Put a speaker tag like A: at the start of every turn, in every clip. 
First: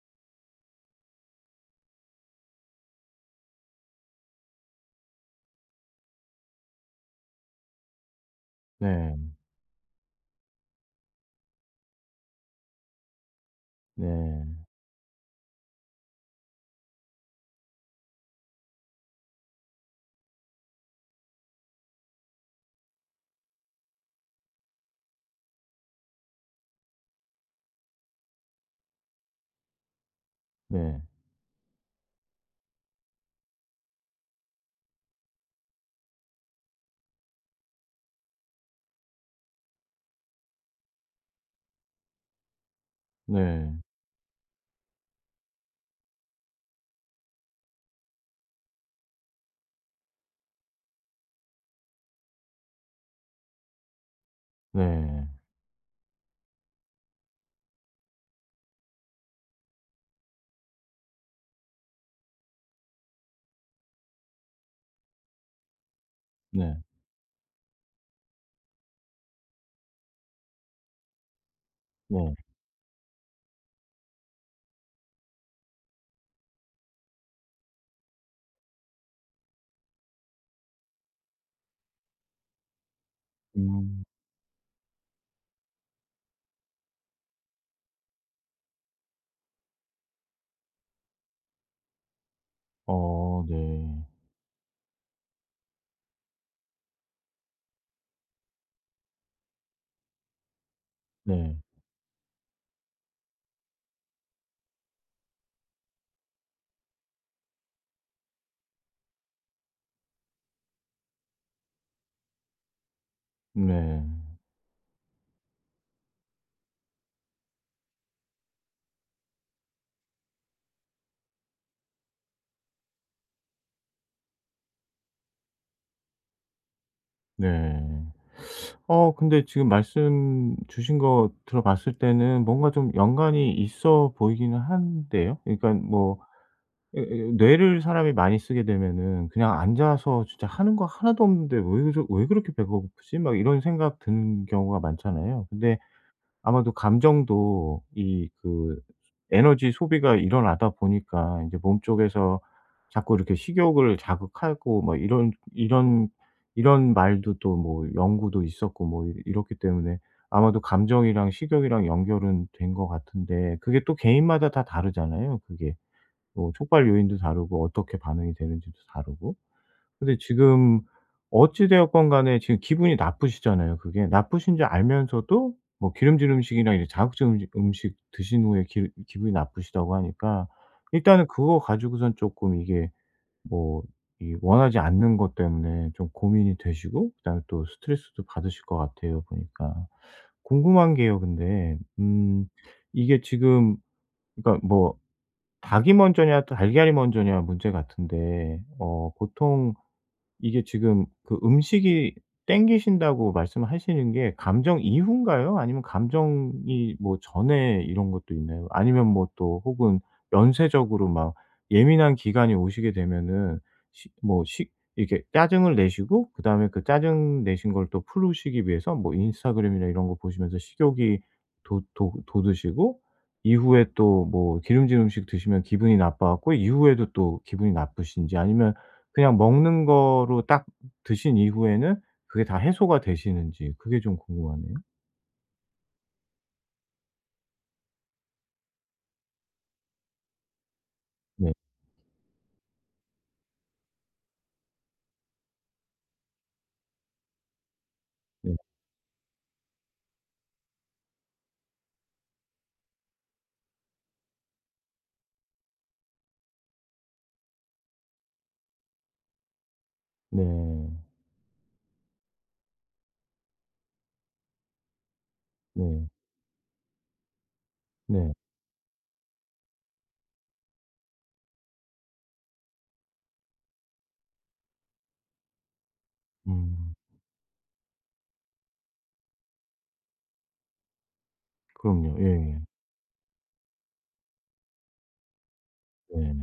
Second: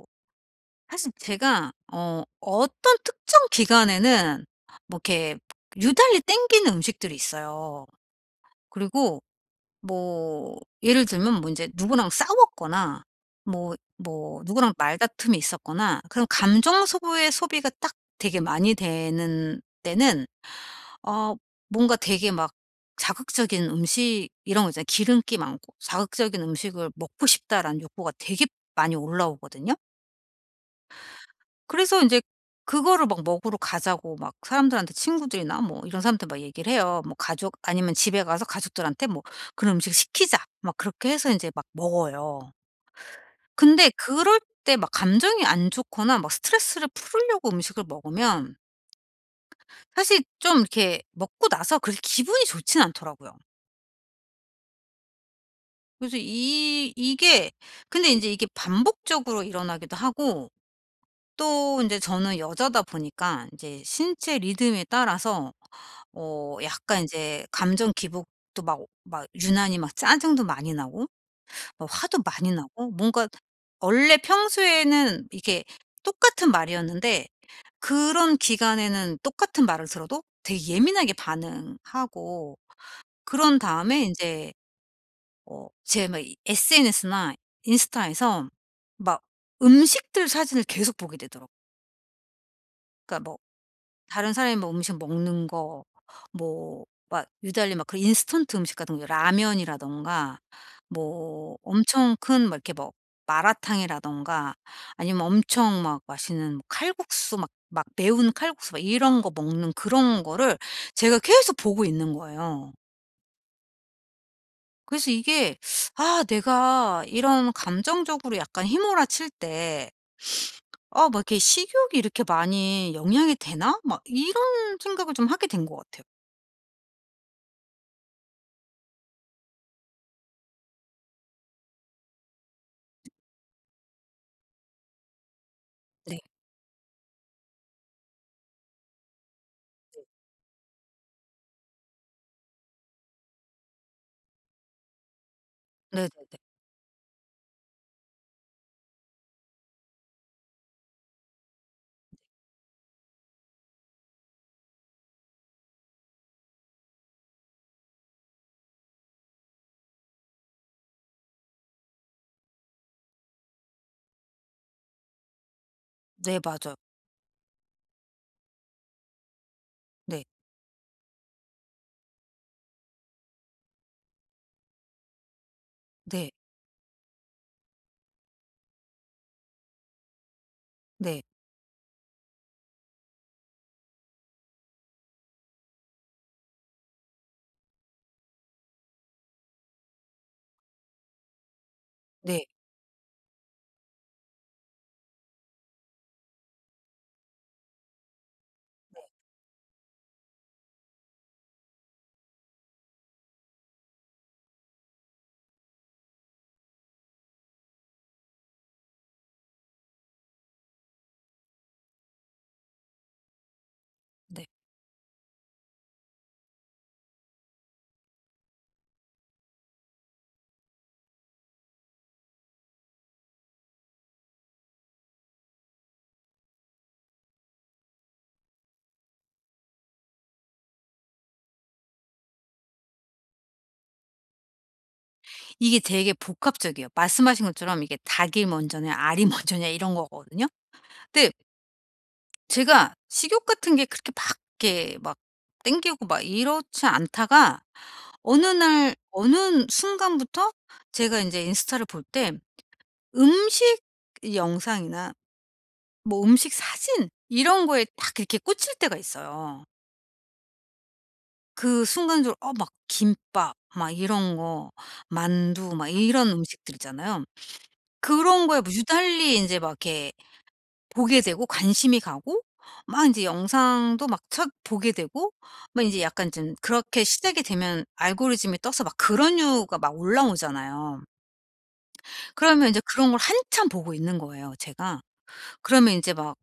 A: 뭐 사실 제가 어떤 특정 기간에는 뭐 이렇게 유달리 땡기는 음식들이 있어요. 그리고
B: 네.
A: 뭐 예를 들면 뭐 인제 누구랑 싸웠거나 뭐 뭐
B: 네.
A: 누구랑 말다툼이 있었거나 그런 감정 소비의 소비가 딱 되게 많이 되는 때는 어 뭔가 되게 막 자극적인 음식 이런 거 있잖아요. 기름기 많고 '자극적인 음식을 먹고 싶다.'라는 욕구가 되게 많이 올라오거든요.
B: 네.
A: 그래서 인제 그거를 막 먹으러 가자고 막 사람들한테, 친구들이나 뭐 이런 사람한테 막 얘기를 해요. 뭐 가족 아니면 집에 가서 가족들한테 뭐 "그런 음식 시키자." 막 그렇게 해서 인제 막 먹어요.
B: 네.
A: 근데 그럴 때 막 감정이 안 좋거나 막 스트레스를 풀으려고 음식을 먹으면 사실 좀 이렇게 먹고 나서 그렇게 기분이 좋진 않더라고요.
B: 네.
A: 그래서 이 이게 근데 인제 이게 반복적으로 일어나기도 하고, 또 인제 저는 여자다 보니까 인제 신체 리듬에 따라서
B: 네.
A: 약간 이제 감정 기복도 막 유난히 막 짜증도 많이 나고 막 화도
B: 네.
A: 많이 나고, 뭔가 원래 평소에는 이게 똑같은 말이었는데 그런 기간에는 똑같은 말을 들어도 되게 예민하게 반응하고, 그런 다음에
B: 음.
A: 이제 제막 SNS나 인스타에서 막 음식들 사진을 계속 보게 되더라고요. 그러니까 뭐
B: 어 네.
A: 다른 사람이 뭐 음식 먹는 거, 뭐 막 유달리 막 그런 인스턴트 음식 같은 거 라면이라든가 뭐
B: 네.
A: 엄청 큰 막 이렇게 뭐 마라탕이라든가, 아니면 엄청 막 맛있는 뭐 칼국수 막 매운 칼국수 막 이런 거 먹는 그런 거를 제가 계속 보고 있는 거예요.
B: 네.
A: 그래서 이게 '아 내가 이런 감정적으로 약간 휘몰아칠 때 아 막 이렇게 식욕이 이렇게 많이 영향이 되나?' 막 이런 생각을 좀 하게 된 것 같아요.
B: 네. 근데 지금 말씀 주신 거 들어 봤을 때는 뭔가 좀 연관이 있어 보이기는 한데요. 그러니까 뭐
A: 네.
B: 에 에 뇌를 사람이 많이 쓰게 되면은 그냥 앉아서 진짜 하는 거 하나도 없는데 '왜 그렇게 배가 고프지?' 막 이런 생각 드는 경우가 많잖아요. 근데
A: 네네네.
B: 아마도 감정도 이 그 에너지 소비가 일어나다 보니까 이제 몸 쪽에서 자꾸 이렇게 식욕을 자극하고 뭐 이런 말도 또 뭐 연구도 있었고 뭐 이 이렇기 때문에 아마도 감정이랑 식욕이랑 연결은 된 것 같은데 그게 또 개인마다 다 다르잖아요 그게.
A: 네,
B: 뭐
A: 맞아요.
B: 촉발 요인도 다르고 어떻게 반응이 되는지도 다르고. 근데
A: 네.
B: 지금 어찌 되었건 간에 지금 기분이 나쁘시잖아요 그게. 나쁘신 줄 알면서도 뭐
A: 네.
B: 기름진 음식이나 이제 자극적인 음식 드신 후에 기 기분이 나쁘시다고 하니까
A: 네.
B: 일단은 그거 가지고선 조금 이게 뭐 이 원하지 않는 것 때문에 좀 고민이 되시고 그다음에 또 스트레스도 받으실 것 같아요 보니까. 궁금한 게요 근데
A: 네.
B: 이게 지금 그러니까 뭐 닭이 먼저냐 달걀이 먼저냐 문제 같은데 보통 이게 지금 그 음식이 땡기신다고 말씀하시는 게 감정 이후인가요? 아니면 감정이 뭐 전에 이런 것도 있나요? 아니면 뭐 또 혹은 연쇄적으로 막 예민한 기간이 오시게 되면은 시 뭐
A: 네.
B: 시 이렇게 짜증을 내시고 그다음에 그 짜증 내신 걸 또 풀으시기 위해서 뭐 인스타그램이나 이런 거 보시면서 식욕이 도 도 돋으시고 이후에 또 뭐 기름진 음식 드시면 기분이 나빠 갖고 이후에도 또 기분이 나쁘신지 아니면 그냥 먹는 거로 딱 드신 이후에는 그게 다 해소가 되시는지 그게 좀 궁금하네요.
A: 이게 되게 복합적이에요. 말씀하신 것처럼 이게 닭이 먼저냐 알이 먼저냐 이런 거거든요. 근데
B: 네.
A: 제가 식욕 같은 게 그렇게 막 이렇게 막 땡기고 막 이렇지 않다가 어느
B: 네.
A: 날 어느 순간부터 제가 인제 인스타를 볼 때 음식 영상이나 뭐 음식 사진 이런 거에 딱 이렇게 꽂힐 때가 있어요.
B: 네.
A: 그 순간적으로 막 김밥 막 이런 거, 만두 막
B: 네.
A: 이런 음식들 있잖아요.
B: 네.
A: 그런 거에 뭐 유달리 인제 막 이렇게 보게 되고 관심이 가고, 막 인제 영상도 막 첫 보게 되고, 막 인제 약간 좀
B: 음.
A: 그렇게 시작이 되면 알고리즘이 떠서 막 그런 류가 막 올라오잖아요.
B: 그럼요. 예예.
A: 그러면 인제 그런 걸 한참 보고 있는 거예요, 제가. 그러면 인제
B: 네.
A: 막
B: 네.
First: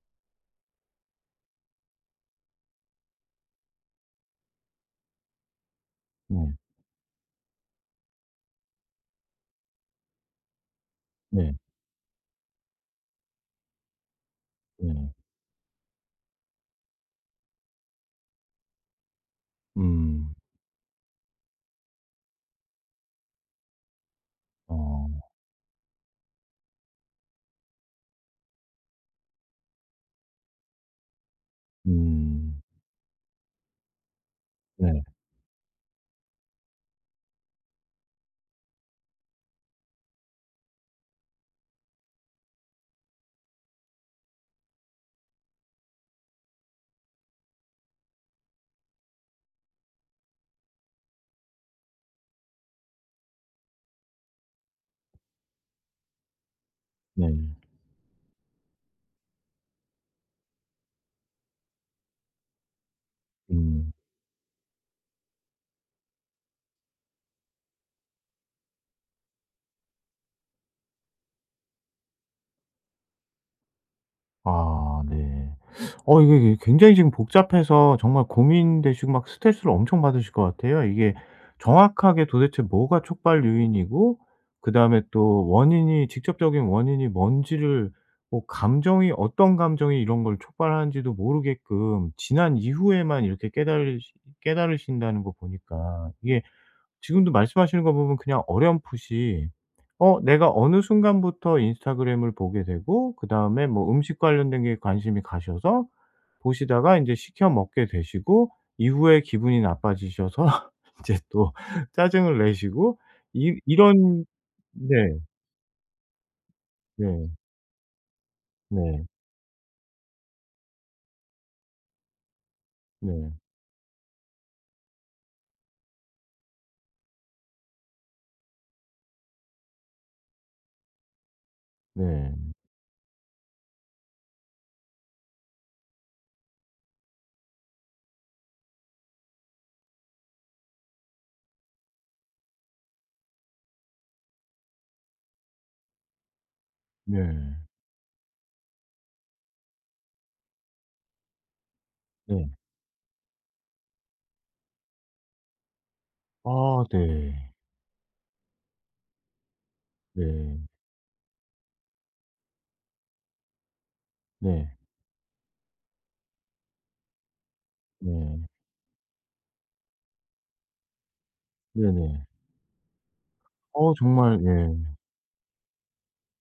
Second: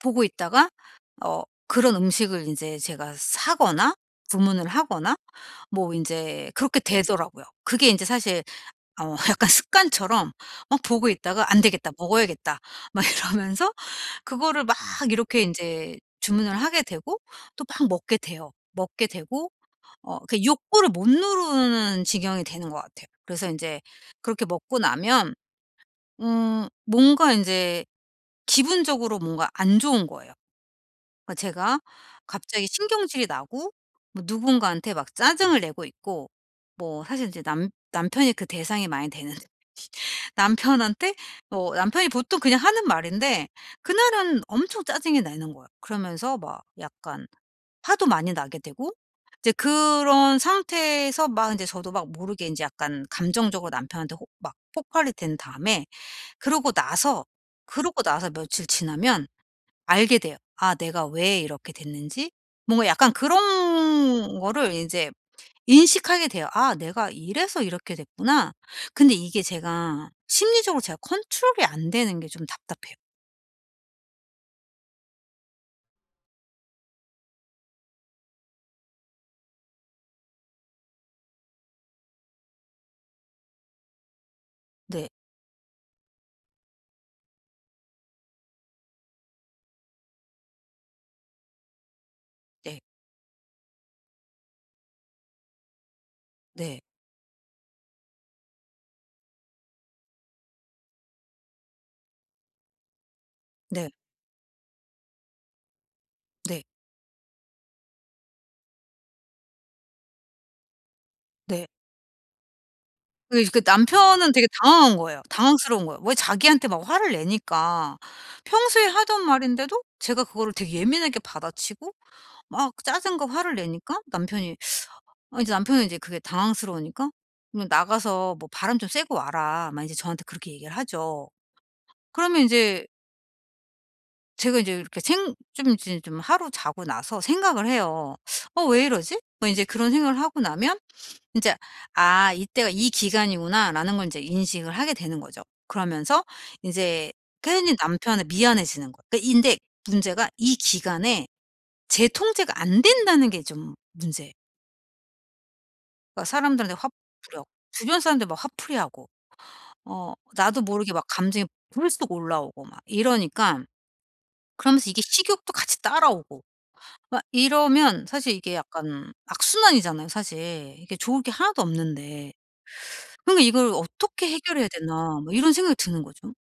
A: 보고 있다가 그런 음식을 인제 제가 사거나 주문을 하거나 뭐 인제
B: 네.
A: 그렇게 되더라고요. 그게 인제 사실 약간 습관처럼 막 보고 있다가
B: 네.
A: '안 되겠다. 먹어야겠다.' 막 이러면서 그거를 막
B: 네.
A: 이렇게 인제 주문을 하게 되고 또 막 먹게 돼요. 먹게 되고
B: 음.
A: 그 욕구를 못 누르는 지경이 되는 것 같아요. 그래서 인제 그렇게 먹고
B: 어.
A: 나면 뭔가 인제 기분적으로 뭔가 안 좋은 거예요. 그러니까 제가
B: 음.
A: 갑자기 신경질이 나고 뭐 누군가한테
B: 네.
A: 막 짜증을 내고 있고, 뭐 사실 이제 남 남편이 그 대상이 많이 되는데 남편한테 뭐, 남편이 보통 그냥 하는 말인데 그날은 엄청 짜증이 나는 거예요. 그러면서 막 약간 화도 많이 나게 되고 이제 그런 상태에서 막 이제 저도 막 모르게 이제 약간 감정적으로 남편한테 막 폭발이 된 다음에, 그러고 나서
B: 네.
A: 그러고 나서 며칠 지나면 알게 돼요. '아, 내가 왜 이렇게 됐는지.' 뭔가 약간
B: 음.
A: 그런 거를 이제 인식하게 돼요. '아, 내가 이래서 이렇게 됐구나.' 근데 이게 제가 심리적으로 제가 컨트롤이 안 되는 게 좀 답답해요.
B: 아 네. 이게 굉장히 지금 복잡해서 정말 고민되시고 막 스트레스를 엄청 받으실 것 같아요. 이게 정확하게 도대체 뭐가 촉발 요인이고 그다음에
A: 네.
B: 또 원인이 직접적인 원인이 뭔지를 뭐 감정이 어떤 감정이 이런 걸 촉발하는지도 모르게끔 지난
A: 네.
B: 이후에만 이렇게 깨달으신다는 거 보니까 이게
A: 네.
B: 지금도 말씀하시는 거 보면 그냥 어렴풋이 내가 어느 순간부터 인스타그램을 보게 되고 그다음에
A: 네.
B: 뭐 음식 관련된 게 관심이 가셔서
A: 네.
B: 보시다가 인제 시켜 먹게 되시고 이후에 기분이 나빠지셔서 이제 또
A: 네.
B: 짜증을 내시고
A: 예. 그
B: 이
A: 그
B: 이런
A: 남편은 되게 당황한
B: 네.
A: 거예요. 당황스러운 거예요. 왜 자기한테 막 화를
B: 네.
A: 내니까. 평소에
B: 네.
A: 하던 말인데도 제가 그거를 되게 예민하게 받아치고 막 짜증과
B: 네.
A: 화를 내니까 남편이, 이제 남편은 이제 그게 당황스러우니까 "그럼 나가서 뭐 바람 좀 쐬고 와라." 막 이제 저한테 그렇게 얘기를 하죠. 그러면 이
B: 네.
A: 제 제가 이제 이렇게 생 좀 이제 좀 하루 자고 나서 생각을 해요. '어, 왜 이러지?' 뭐 이제 그런 생각을 하고 나면 이제 '아, 이때가 이 기간이구나.'라는 걸 인제 인식을 하게 되는 거죠. 그러면서 이제
B: 네.
A: 괜히 남편이 미안해지는 거예요. 그데 문제가, 이 기간에 제
B: 네.
A: 통제가 안 된다는 게 좀 문제. 그러니까 사람들한테
B: 아
A: 화풀이하고
B: 네.
A: 주변 사람들 막 화풀이하고
B: 네.
A: 나도 모르게 막 감정이 불쑥 올라오고 막 이러니까,
B: 네.
A: 그러면서 이게 식욕도 같이 따라오고 막 이러면 사실
B: 네.
A: 이게 약간 악순환이잖아요, 사실. 이게 좋을 게 하나도
B: 네네.
A: 없는데. 그러니까 '이걸
B: 어
A: 어떻게
B: 정말
A: 해결해야
B: 예.
A: 되나.' 뭐 이런 생각이 드는 거죠.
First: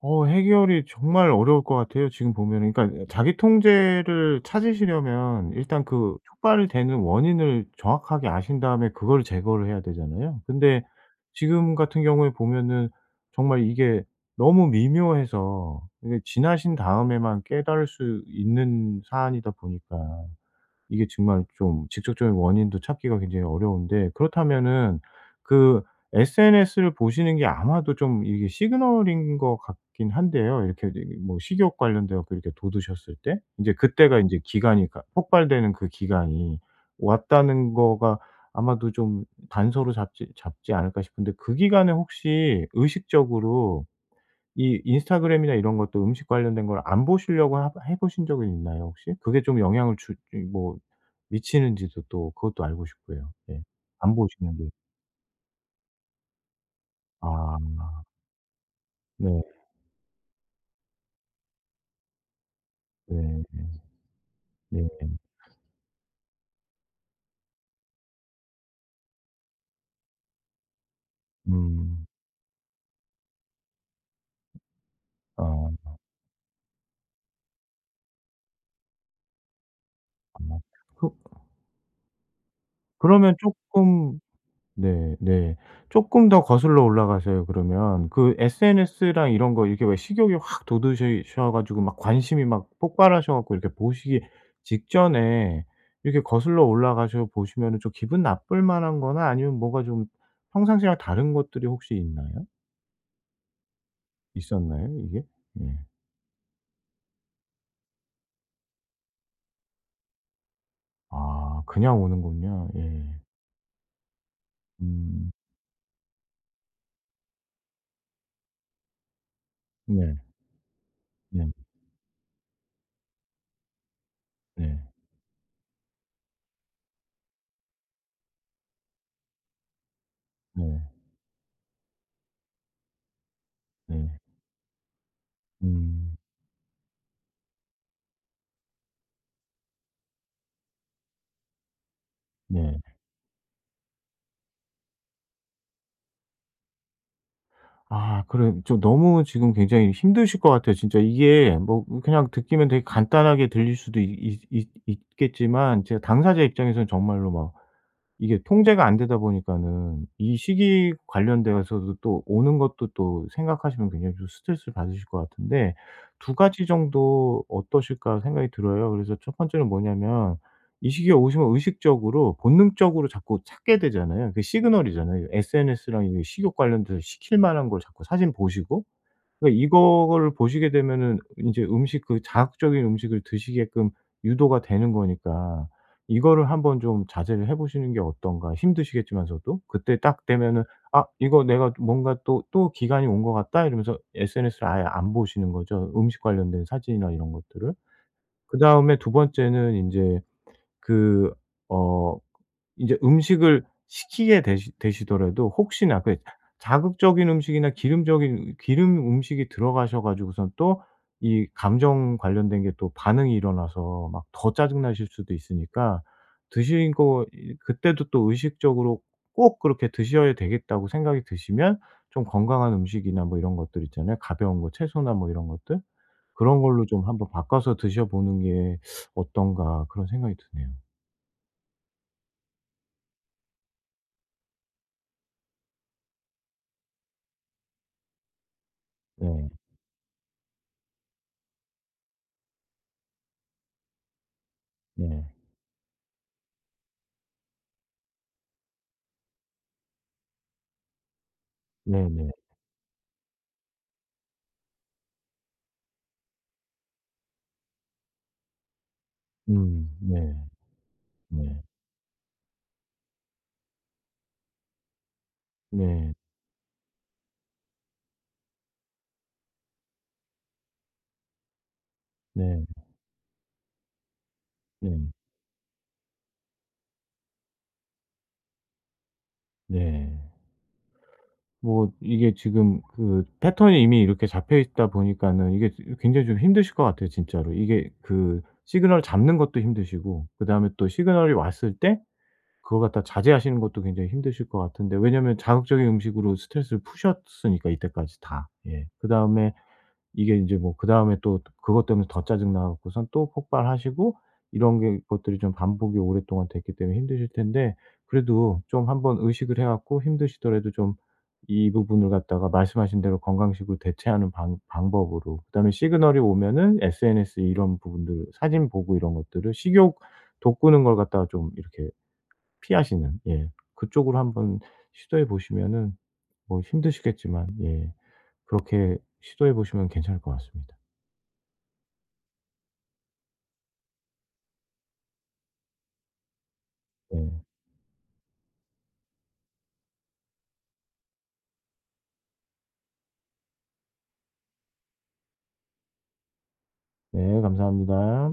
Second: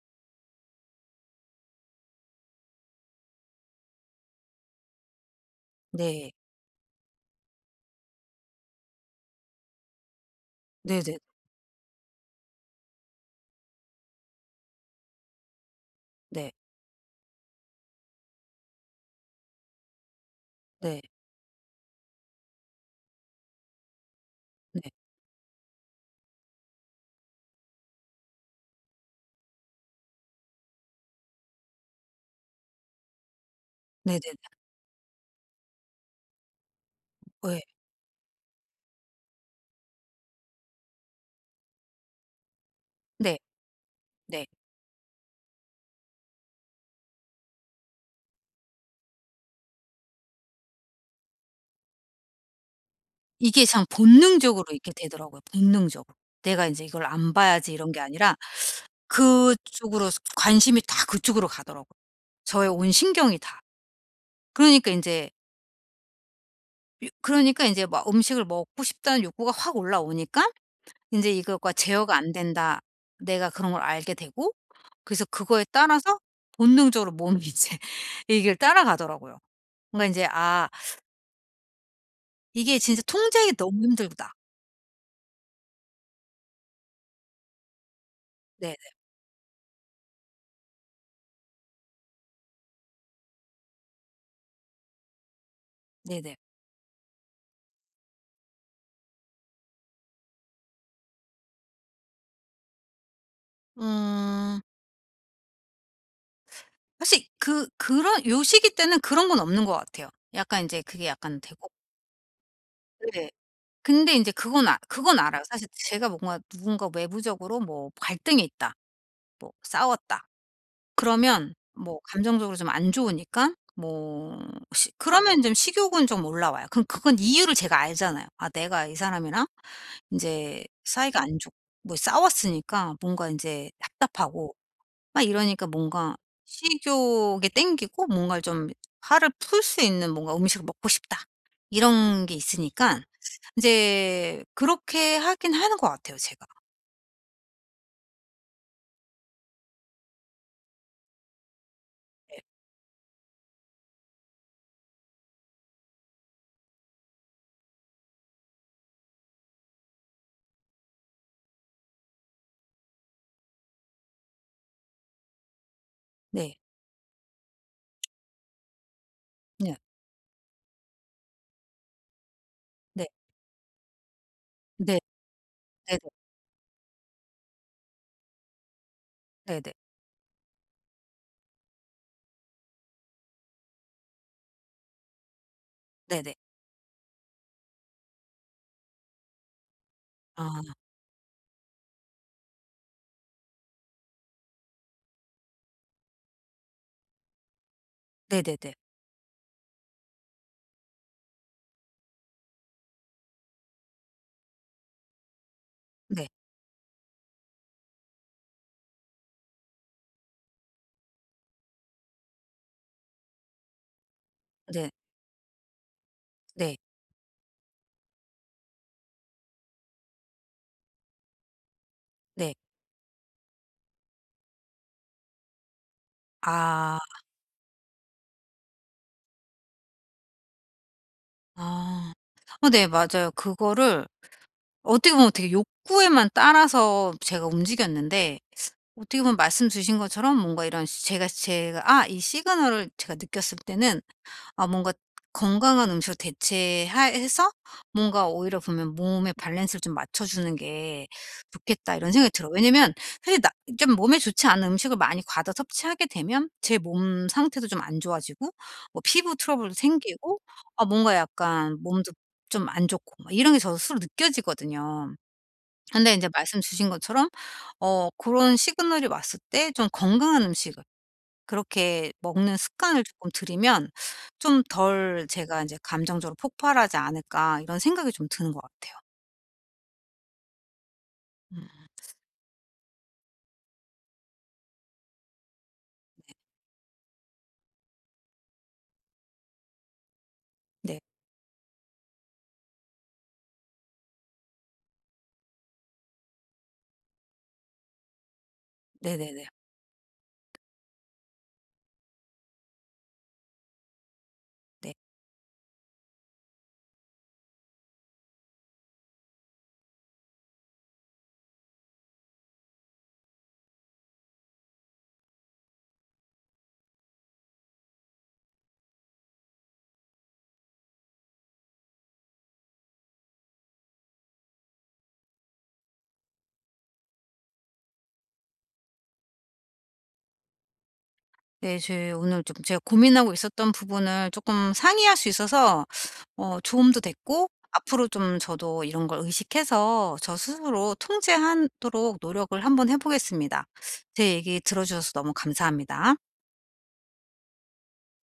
B: 해결이 정말 어려울 것 같아요 지금 보면은. 그러니까 자기 통제를 찾으시려면 일단 그
A: 네.
B: 촉발이 되는 원인을 정확하게 아신 다음에 그걸 제거를 해야 되잖아요. 근데
A: 네네.
B: 지금 같은 경우에 보면은 정말 이게 너무 미묘해서 이게
A: 네.
B: 지나신 다음에만 깨달을 수 있는 사안이다 보니까
A: 네.
B: 이게 정말 좀 직접적인 원인도 찾기가 굉장히 어려운데
A: 네.
B: 그렇다면은 그 SNS를 보시는 게 아마도 좀 이게 시그널인 것 같긴 한데요. 이렇게 이게 뭐 식욕 관련돼 갖고 이렇게 돋으셨을 때 인제 그때가 인제
A: 네네네.
B: 기간이 가 폭발되는 그 기간이
A: 예.
B: 왔다는 거가 아마도 좀 단서로 잡지 않을까 싶은데 그 기간에 혹시
A: 네.
B: 의식적으로
A: 네.
B: 이 인스타그램이나 이런 것도 음식 관련된 걸 안 보시려고 하 해 보신 적은 있나요 혹시? 그게 좀 영향을 주 뭐 미치는지도 또 그것도 알고 싶고요. 예.
A: 이게 참
B: 안 보시는
A: 본능적으로
B: 게
A: 이렇게 되더라고요, 본능적으로. 내가 인제 '이걸 안 봐야지.' 이런 게
B: 아
A: 아니라
B: 네
A: 그쪽으로 관심이 다 그쪽으로 가더라고요. 저의 온 신경이 다.
B: 네 네.
A: 그러니까 인제 유 그러니까 인제 막 음식을 먹고 싶다는 욕구가 확 올라오니까 인제 이것과
B: 음.
A: 제어가 안 된다. 내가 그런 걸 알게 되고 그래서 그거에
B: 아.
A: 따라서 본능적으로 몸이 이제 이걸 따라가더라고요. 그러니까 인제
B: 아.
A: '아,
B: 그
A: 이게 진짜
B: 그러면
A: 통제하기 너무
B: 조금
A: 힘들다.'
B: 네 네. 쪼끔 더 거슬러 올라가서요 그러면. 그
A: 네네.
B: SNS랑 이런 거 이렇게 왜 식욕이 확 돋으셔 가지고 막 관심이 막 폭발하셔 갖고 이렇게 보시기 직전에 이렇게
A: 네네.
B: 거슬러 올라가셔 보시면은 좀 기분 나쁠 만한 거나 아니면 뭐가 좀 평상시랑 다른 것들이 혹시 있나요?
A: 음
B: 있었나요 이게? 예.
A: 사실 그런 요 시기 때는 그런 건 없는 것 같아요. 약간 인제 그게 약간
B: 아
A: 되고.
B: 그냥 오는군요. 예.
A: 네. 근데 인제 그건
B: 음.
A: 알아요. 사실 제가 뭔가, 누군가 외부적으로 뭐 갈등이 있다, 뭐
B: 네.
A: 싸웠다,
B: 네.
A: 그러면 뭐 감정적으로 좀 안 좋으니까 뭐
B: 네.
A: 시 그러면 좀 식욕은 좀 올라와요. 그럼 그건 이유를 제가 알잖아요. 아, 내가 이 사람이랑 이제
B: 네.
A: 사이가 안 좋고 뭐 싸웠으니까 뭔가 이제
B: 네.
A: 답답하고 막 이러니까 뭔가
B: 음.
A: 식욕이 땡기고 뭔가 좀 화를 풀 수 있는, 뭔가 '음식을 먹고 싶다.' 이런 게 있으니
B: 네.
A: 까 이제 그렇게 하긴 하는 것 같아요, 제가.
B: 아 그래 좀 너무 지금 굉장히 힘드실 것 같아요. 진짜 이게 뭐 그냥 듣기면 되게 간단하게 들릴 수도 있겠지만 제가 당사자 입장에서는 정말로 막 이게 통제가 안 되다 보니까는 이 시기 관련되어서도 또 오는 것도 또 생각하시면 굉장히 좀 스트레스를 받으실 것 같은데 두
A: 네.
B: 가지 정도 어떠실까 생각이 들어요. 그래서 첫 번째는
A: 네.
B: 뭐냐면 이 시기에 오시면 의식적으로
A: 네.
B: 본능적으로 자꾸 찾게 되잖아요. 그게
A: 네.
B: 시그널이잖아요.
A: 네
B: SNS랑
A: 네.
B: 이 식욕 관련돼서 시킬 만한 걸 자꾸 사진 보시고 그러니까
A: 네네.
B: 이거를 보시게 되면은 인제 음식 그 자극적인 음식을 드시게끔 유도가 되는 거니까
A: 네네.
B: 이거를 한번 좀 자제를 해 보시는 게 어떤가. 힘드시겠지만서도 그때 딱
A: 아.
B: 되면은 '아 이거 내가 뭔가 또, 또 기간이 온 것 같다.' 이러면서 SNS를 아예 안 보시는 거죠, 음식 관련된 사진이나 이런 것들을.
A: 네네네.
B: 그다음에 두 번째는 인제 그 어 이제 음식을 시키게 되시 되시더라도 혹시나 그
A: 네.
B: 자극적인 음식이나 기름 음식이 들어가셔 가지고선 또 이 감정 관련된 게 또 반응이 일어나서 막 더 짜증
A: 네.
B: 나실 수도 있으니까
A: 네.
B: 드신 거 이 그때도 또 의식적으로 꼭 그렇게 드셔야 되겠다고 생각이 드시면 좀
A: 네.
B: 건강한 음식이나 뭐 이런 것들 있잖아요. 가벼운 거 채소나 뭐 이런 것들. 그런 걸로
A: 아.
B: 좀 한번 바꿔서 드셔 보는 게 어떤가 그런 생각이 드네요.
A: 아. 어네, 맞아요. 그거를 어떻게 보면 되게 욕구에만 따라서 제가 움직였는데, 어떻게 보면
B: 네.
A: 말씀 주신 것처럼 뭔가 이런 제가 이 시그널을 제가 느꼈을 때는 뭔가
B: 네.
A: 건강한 음식으로 대체 해서, 뭔가 오히려 보면 '몸의 밸런스를 좀 맞춰 주는 게 좋겠다.' 이런 생각이
B: 네네.
A: 들어요. 왜냐면 사실 나 좀 몸에 좋지 않은 음식을 많이 과다 섭취하게 되면 제 몸 상태도 좀 안 좋아지고 뭐 피부 트러블도
B: 음. 네.
A: 생기고 뭔가
B: 네.
A: 약간 몸도 좀 안 좋고 막 이런 게 저 스스로 느껴지거든요.
B: 네.
A: 근데 이제 말씀 주신 것처럼 그런 시그널이 왔을 때 좀 건강한 음식 을 그렇게 먹는
B: 네.
A: 습관을 조금 들이면 좀
B: 네.
A: 덜 제가 이제 '감정적으로 폭발하지 않을까.' 이런 생각이 좀 드는 것 같아요.
B: 네.
A: 음.
B: 뭐 이게 지금 그 패턴이 이미 이렇게 잡혀 있다 보니까는 이게 지 굉장히 좀 힘드실 것 같아요 진짜로. 이게 그 시그널 잡는 것도 힘드시고 그다음에 또
A: 네.
B: 시그널이 왔을 때 그걸 갖다 자제하시는 것도 굉장히 힘드실 것 같은데 왜냐면 자극적인 음식으로 스트레스를 푸셨으니까 이때까지 다. 예.
A: 네네네.
B: 그다음에 이게 인제 뭐 그다음에 또 그것 때문에 더 짜증 나 갖고선 또 폭발하시고 이런
A: 네,
B: 게 것들이 좀 반복이 오랫동안 됐기 때문에 힘드실 텐데 그래도 좀 한번 의식을 해 갖고 힘드시더라도 좀 이 부분을 갖다가 말씀하신 대로 건강식으로 대체하는 방 방법으로 그다음에 시그널이 오면은 SNS 이런 부분들 사진 보고 이런 것들을 식욕 돋구는 걸 갖다가 좀 이렇게 피하시는 예 그쪽으로 한번 시도해 보시면은 뭐 힘드시겠지만 예 그렇게 시도해 보시면 괜찮을 것 같습니다.
A: 네 제 오늘 좀 제가 고민하고 있었던 부분을 조금 상의할 수 있어서 도움도
B: 네.
A: 됐고, 앞으로 좀 저도 이런 걸 의식해서 저 스스로 통제하도록 노력을 한번 해 보겠습니다. 제 얘기 들어 주셔서 너무 감사합니다.
B: 네 감사합니다.